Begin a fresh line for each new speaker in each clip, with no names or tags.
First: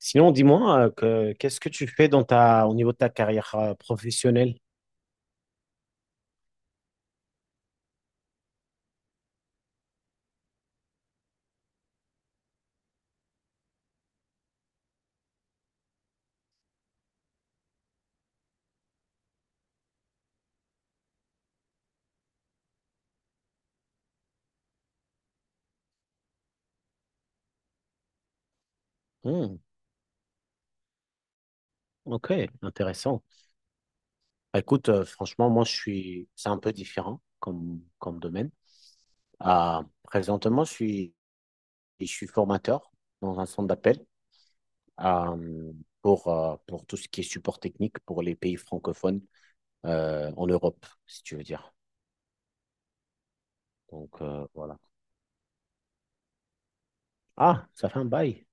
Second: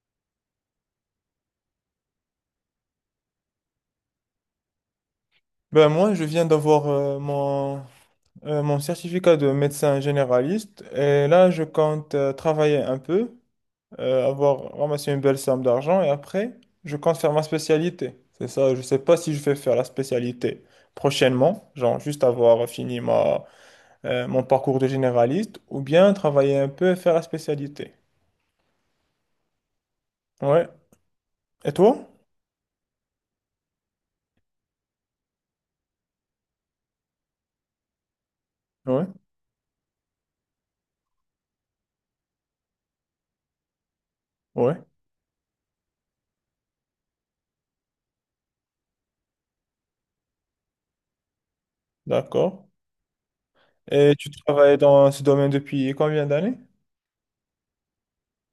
Sinon, dis-moi, qu'est-ce que tu fais dans au niveau de ta carrière professionnelle?
Ben moi, je viens d'avoir mon certificat de médecin généraliste et là, je compte travailler un peu, avoir ramassé une belle somme d'argent et après, je compte faire ma spécialité. C'est ça, je sais pas si je vais faire la spécialité prochainement, genre juste avoir fini mon parcours de généraliste ou bien travailler un peu et faire la spécialité.
Hmm,
Ouais. Et toi?
ok, intéressant. Bah, écoute, franchement, c'est un peu différent comme, comme domaine.
Ouais.
Présentement, je suis formateur dans un centre d'appel
Ouais.
euh, pour tout ce qui est support technique pour les pays francophones en Europe, si tu veux dire.
D'accord. Et
Donc,
tu travailles
voilà.
dans ce domaine depuis combien d'années?
Ah, ça fait un bail.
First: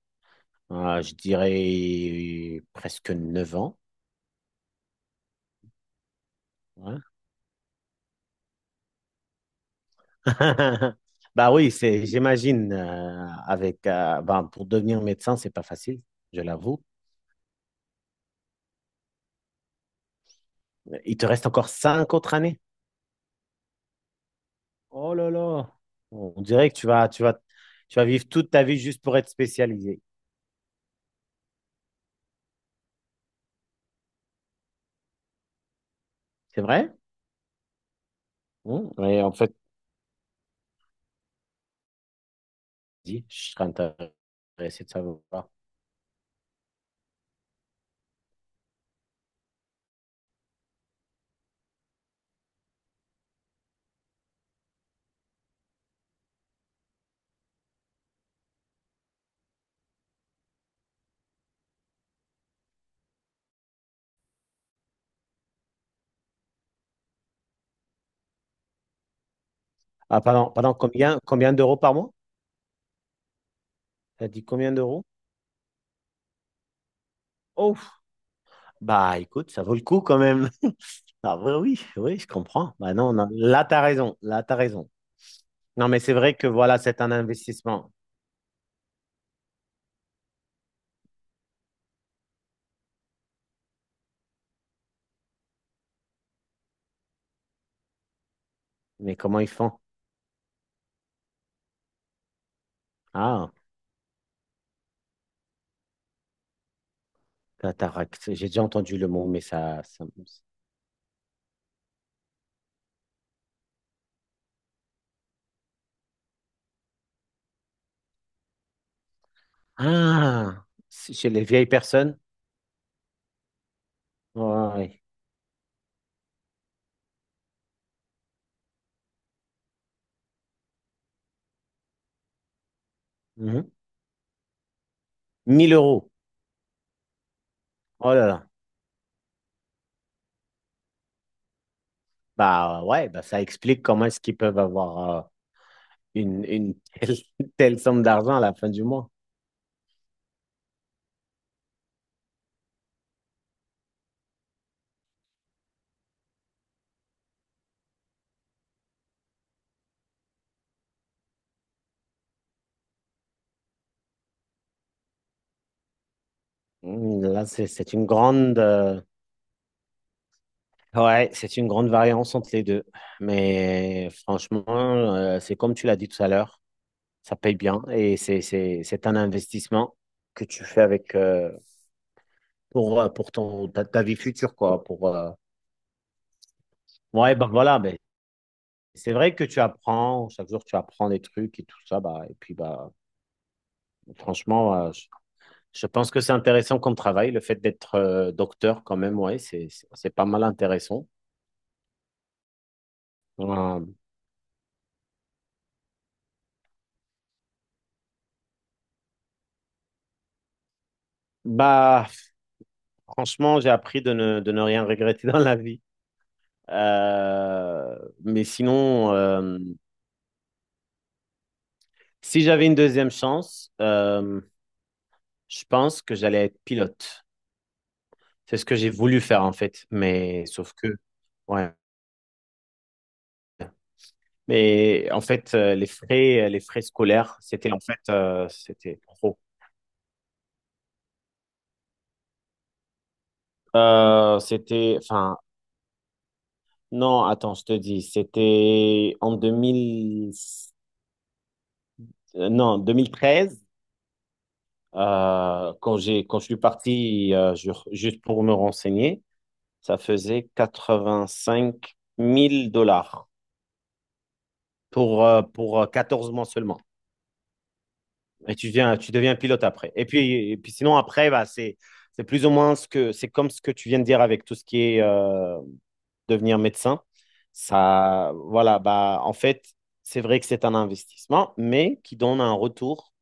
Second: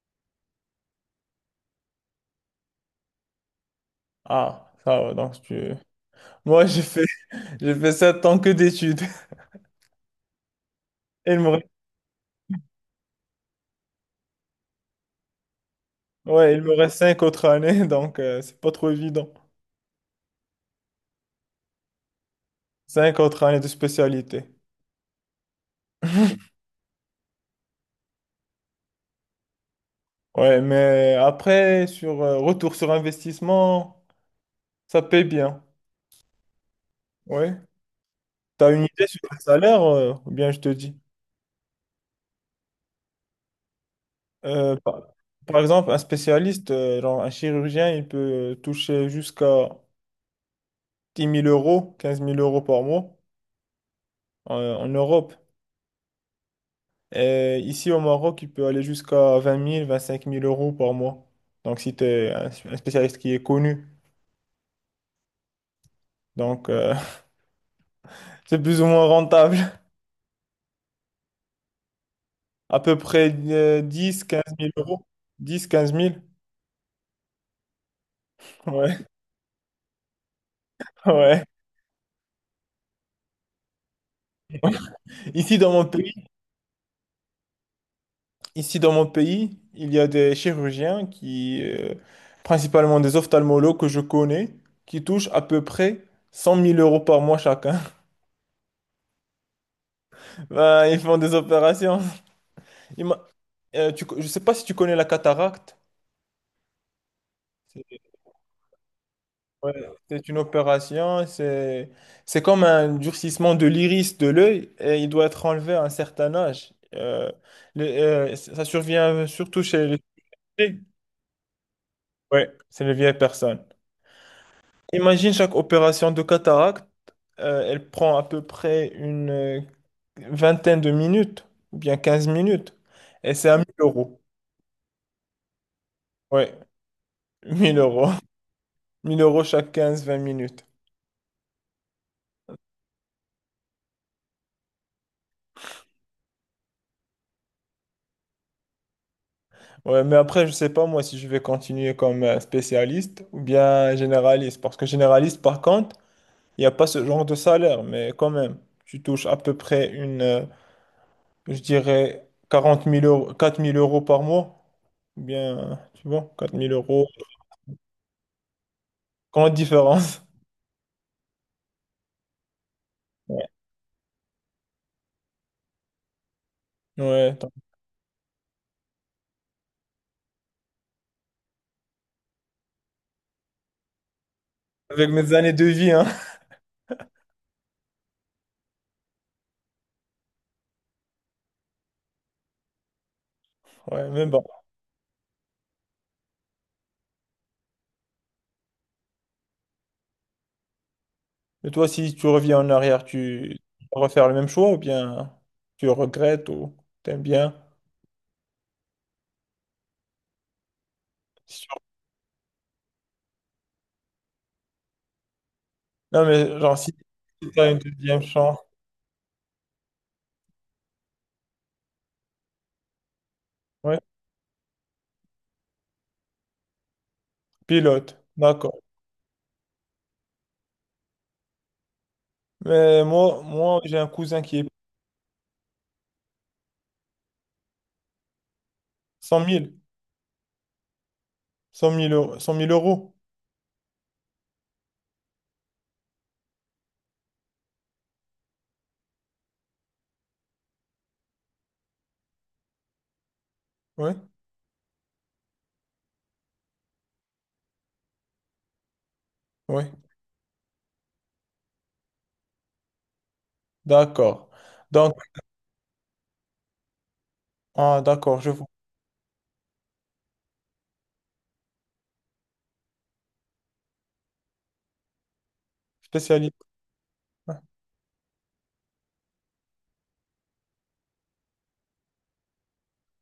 Je dirais presque 9 ans.
Ah, ça va, donc tu... Moi, j'ai
Ouais.
fait, j'ai fait 7 ans que d'études. Et
Bah oui, j'imagine, pour devenir médecin, c'est pas facile, je
ouais, il me
l'avoue.
reste 5 autres années, donc c'est pas trop évident.
Il te reste encore 5 autres années.
Cinq autres années de spécialité.
Oh là là, on dirait que tu vas vivre toute ta vie juste pour être spécialisé.
Ouais, mais après, sur retour sur investissement, ça paye bien.
C'est vrai?
Ouais. T'as une
Mmh.
idée sur
Oui, en
le
fait,
salaire, ou bien je te dis.
dis, je serais
Euh,
intéressé de
par,
savoir.
par exemple, un spécialiste, genre un chirurgien, il peut toucher jusqu'à 10 000 euros, 15 000 euros par mois en Europe. Et ici au Maroc, il peut aller jusqu'à 20 000, 25 000 euros par mois. Donc si tu es un spécialiste qui est connu, donc euh, c'est plus ou moins rentable.
Ah, pardon, pardon, combien d'euros par mois?
À peu près 10,
T'as
15
dit
000
combien
euros.
d'euros?
Dix, quinze mille.
Oh,
Ouais,
bah écoute, ça vaut le coup quand même. Ah
ouais.
oui, oui, oui, je comprends. Bah non, non, là, t'as raison, là, t'as raison.
Ici dans mon
Non, mais c'est
pays,
vrai que voilà, c'est un investissement.
Ici dans mon pays, il y a des chirurgiens principalement des ophtalmologues que je connais, qui touchent à peu près 100 000 euros par mois chacun.
Mais comment ils font?
Ben, ils font des opérations. Ima-
Ah,
je sais pas si tu connais la cataracte.
cataracte. J'ai déjà entendu le mot, mais
Ouais,
ça...
c'est une opération, c'est comme un durcissement de l'iris de l'œil et il doit être enlevé à un certain âge. Ça survient surtout chez les
Ah,
filles.
c'est chez les vieilles personnes.
Ouais, c'est les vieilles personnes.
Ouais.
Imagine chaque opération de cataracte, elle prend à peu près une vingtaine de minutes, ou bien 15 minutes, et c'est à 1000
Mhm.
euros.
1000 euros.
Ouais, 1 000 euros.
Oh là là.
1 000 euros chaque quinze vingt minutes.
Bah ouais, bah, ça explique comment est-ce qu'ils peuvent avoir une telle, telle somme d'argent à la fin du mois.
Ouais, mais après, je sais pas moi si je vais continuer comme spécialiste ou bien généraliste. Parce que généraliste, par contre, il n'y a pas ce genre de salaire. Mais quand même, tu touches à peu près je dirais, 40 000 euros, 4 000 euros par mois. Ou bien, tu vois, 4 000 euros.
Mhm. Là, c'est une grande...
Grande différence.
Ouais, c'est une grande variance entre les deux.
Ouais,
Mais franchement, c'est comme tu l'as dit tout à l'heure.
ouais,
Ça
attends.
paye bien et c'est un investissement que tu fais avec pour ta vie future, quoi. Pour,
Avec mes années de vie, hein.
ouais, bah voilà, mais c'est vrai que tu apprends, chaque jour tu apprends des trucs et tout ça, bah, et puis bah,
Ouais, mais bon.
franchement, je pense que c'est intéressant comme travail, le fait d'être docteur quand même, ouais, c'est pas mal intéressant.
Et toi, si tu reviens en arrière, tu
Euh,
vas refaire le même choix ou bien tu regrettes ou t'aimes bien? Si tu-
Bah, franchement, j'ai appris de ne rien regretter dans la vie.
Non, mais genre, si tu as une
Euh,
deuxième
mais
chance.
sinon, si j'avais une deuxième chance,
Ouais,
je pense que j'allais être pilote.
pilote,
C'est ce que
d'accord.
j'ai voulu faire en fait, mais sauf que, ouais.
Mais moi j'ai un cousin qui est
Mais en fait, les frais scolaires, c'était trop.
100 000, 100 000 euros. 100 000 euros.
C'était, enfin, non, Attends, je te dis, c'était en 2000, euh, non, 2013,
Oui,
quand je suis parti, juste pour me renseigner,
oui,
ça faisait 85 000 dollars
d'accord. Donc,
pour 14 mois seulement.
ah, d'accord, je
Et
vois.
tu deviens pilote après. Et puis sinon, après, bah, c'est plus ou moins ce c'est comme ce que tu viens de dire avec tout ce qui est
Spécialiste.
devenir médecin.
Ouais.
Ça, voilà, bah, en fait, c'est vrai que c'est un investissement, mais qui donne un retour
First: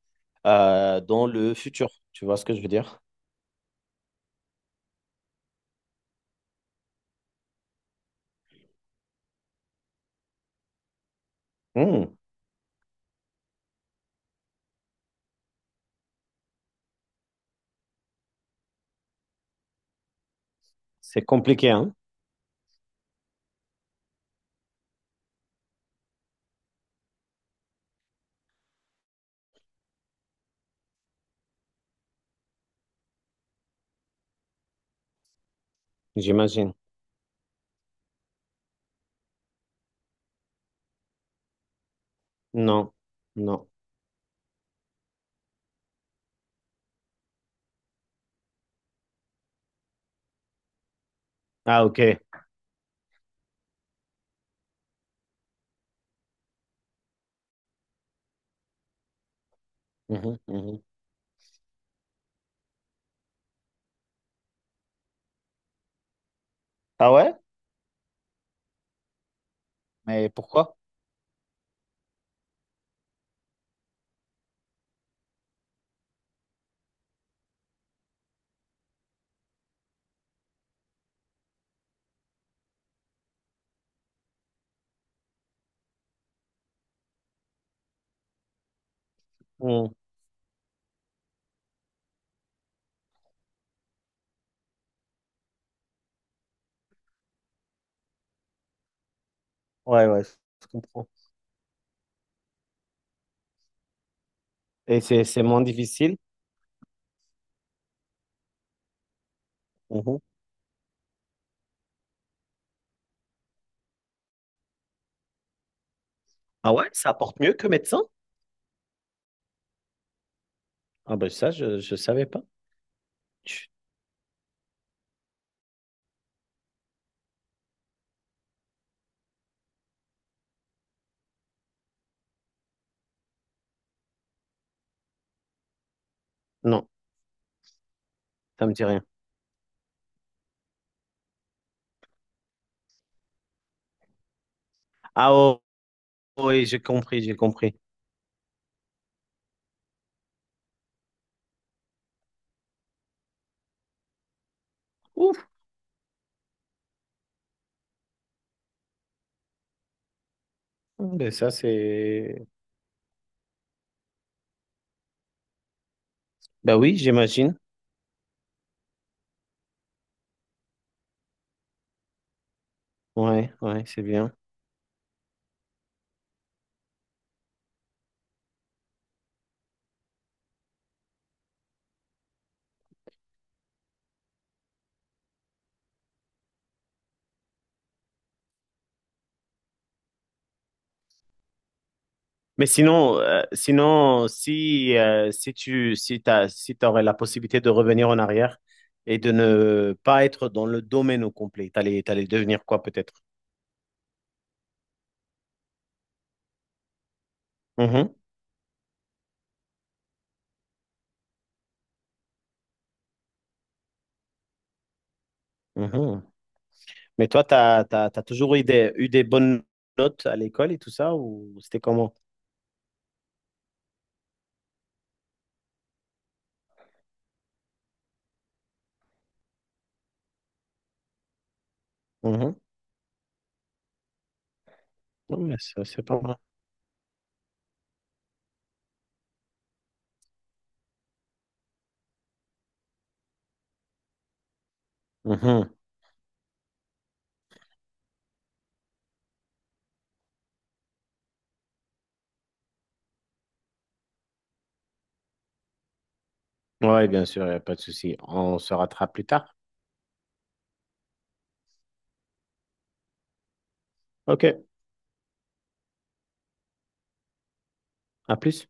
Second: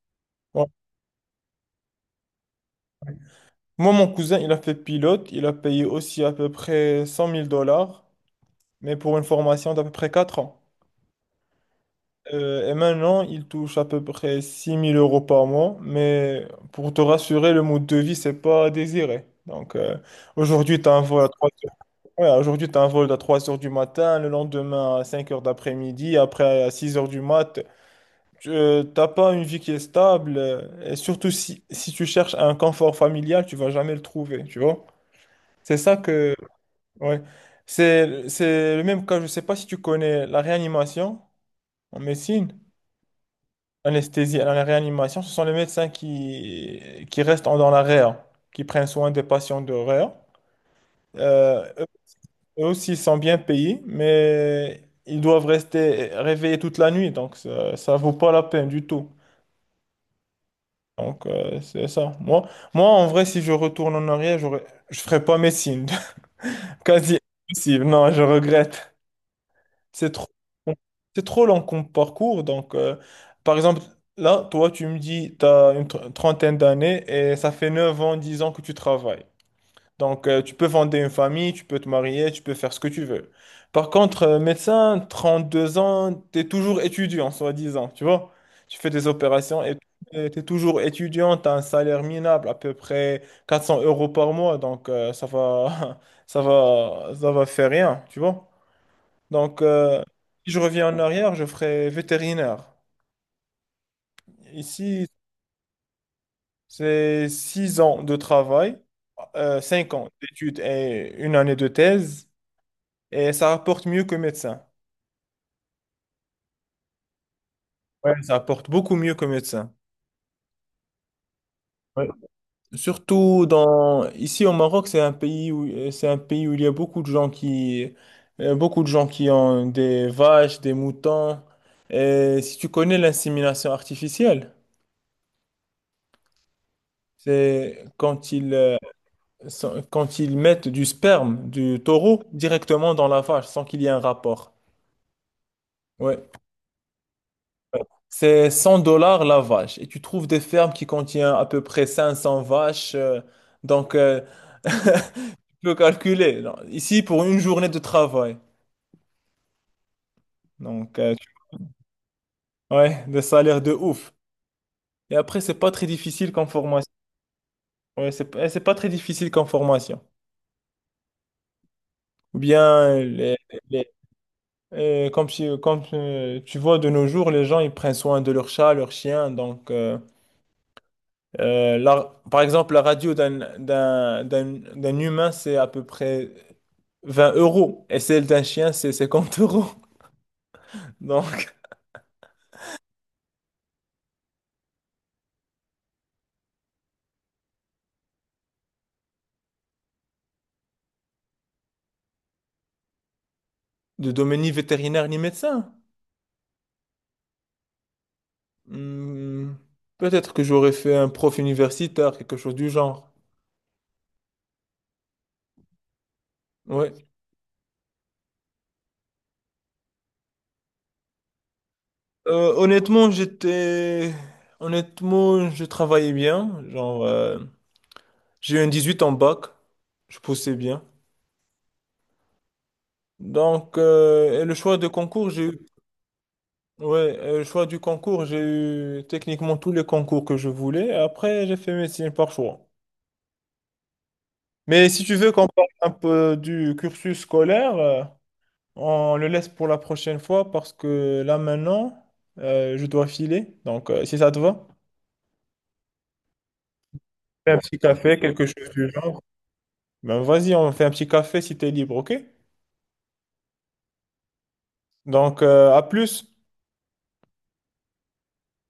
Ouais.
dans le futur. Tu vois ce que je veux dire?
Moi, mon cousin, il a fait pilote. Il a payé aussi à peu près 100 000 dollars, mais pour une formation d'à peu près 4 ans.
Hmm,
Et maintenant, il touche à peu près 6 000 euros par mois. Mais pour te rassurer, le mode de vie, c'est pas désiré. Aujourd'hui, tu as un
c'est
vol à 3.
compliqué, hein,
Ouais, aujourd'hui, tu as un vol à 3 heures du matin, le lendemain à 5 heures d'après-midi, après à 6 heures du mat. Tu n'as pas une vie qui est stable. Et surtout, si tu cherches un confort familial, tu vas jamais le trouver, tu vois? C'est ça que...
j'imagine.
Ouais. C'est le même cas, je sais pas si tu connais la réanimation en médecine,
Non, non.
l'anesthésie, la réanimation, ce sont les médecins qui restent dans la réa, qui prennent soin des patients de réa. Euh,
Ah, ok.
Eux aussi sont bien payés, mais ils doivent rester réveillés toute la nuit, donc ça vaut pas la peine du tout.
Mhm, mhm.
C'est ça. Moi, en vrai, si je retourne en arrière, je ferais pas médecine.
Ah
Quasi
ouais?
impossible. Non, je regrette. C'est trop,
Mais pourquoi?
c'est trop long comme parcours. Par exemple, là, toi, tu me dis, tu as une trentaine d'années et ça fait 9 ans, 10 ans que tu travailles. Tu peux fonder une famille, tu peux te marier, tu peux faire ce que tu veux. Par contre, médecin, 2 ans, tu es toujours étudiant, soi-disant, tu vois. Tu fais des opérations et
Hmm,
tu es toujours étudiant, tu as un salaire minable, à peu près 400 euros par mois, ça va, ça va faire rien, tu vois. Donc, euh,
ouais, ouais,
Si je
je
reviens en
comprends.
arrière, je ferai vétérinaire.
Et
Ici,
c'est moins difficile?
c'est 6 ans de travail, 5 ans d'études et une année de thèse. Et ça rapporte mieux que médecin.
Ah ouais, ça apporte mieux que médecin?
Ouais, ça rapporte beaucoup mieux que médecin.
Ah ben ça, je ne
Ouais.
savais pas.
Surtout
Chut,
dans ici au Maroc, c'est un pays où il y a beaucoup de gens qui ont des vaches, des moutons. Et si tu connais l'insémination artificielle,
non,
c'est quand ils
ça me
euh,
dit rien.
sont- quand ils mettent du sperme du taureau directement dans la vache sans qu'il y ait un rapport.
Ah oh,
Ouais.
oui, j'ai compris, j'ai compris.
C'est 100 dollars la vache. Et tu trouves des fermes qui contiennent à peu près 500 vaches. Donc, euh, tu
Ouf,
peux calculer. Non. Ici, pour une journée de travail. Donc, euh, tu-
ben ça c'est...
ouais, des salaires de ouf. Et après, c'est pas très difficile comme
Ben
formation.
oui, j'imagine.
Ouais, c'est pas très difficile comme formation. Ou bien,
Ouais, ouais,
les-
c'est bien.
tu vois, de nos jours, les gens, ils prennent soin de leurs chats, leurs chiens. Par exemple, la radio d'un humain, c'est à peu près 20 euros. Et celle d'un chien, c'est 50 euros. Donc,
Mais sinon, sinon, si t'aurais la possibilité de revenir en arrière et de ne pas être dans le domaine au complet, t'allais devenir quoi peut-être?
de domaine ni vétérinaire ni médecin.
Mhm,
Hmm, peut-être que j'aurais fait un prof universitaire, quelque chose du genre.
mhm.
Ouais.
Mais toi, t'as toujours eu eu des bonnes notes à l'école et tout ça, ou c'était comment?
Euh, honnêtement, j'étais... Honnêtement, je travaillais bien. Genre, j'ai eu un 18 en bac. Je poussais bien. Et le choix de concours, j'ai
Ouais,
eu.
ça, c'est pas mal.
Ouais, le choix du concours, j'ai eu techniquement tous les concours que je voulais. Après, j'ai fait médecine par choix. Mais si tu veux qu'on parle
Mhm.
un peu du cursus scolaire, on le laisse pour la prochaine fois parce que là maintenant, je dois filer. Si ça te va,
Ouais, bien sûr, il
fais
n'y
un
a pas
petit
de souci.
café, quelque
On
chose
se
du
rattrape
genre.
plus tard.
Ben, vas-y, on fait un petit café si t'es libre, ok?
Ok,
À plus.
à plus.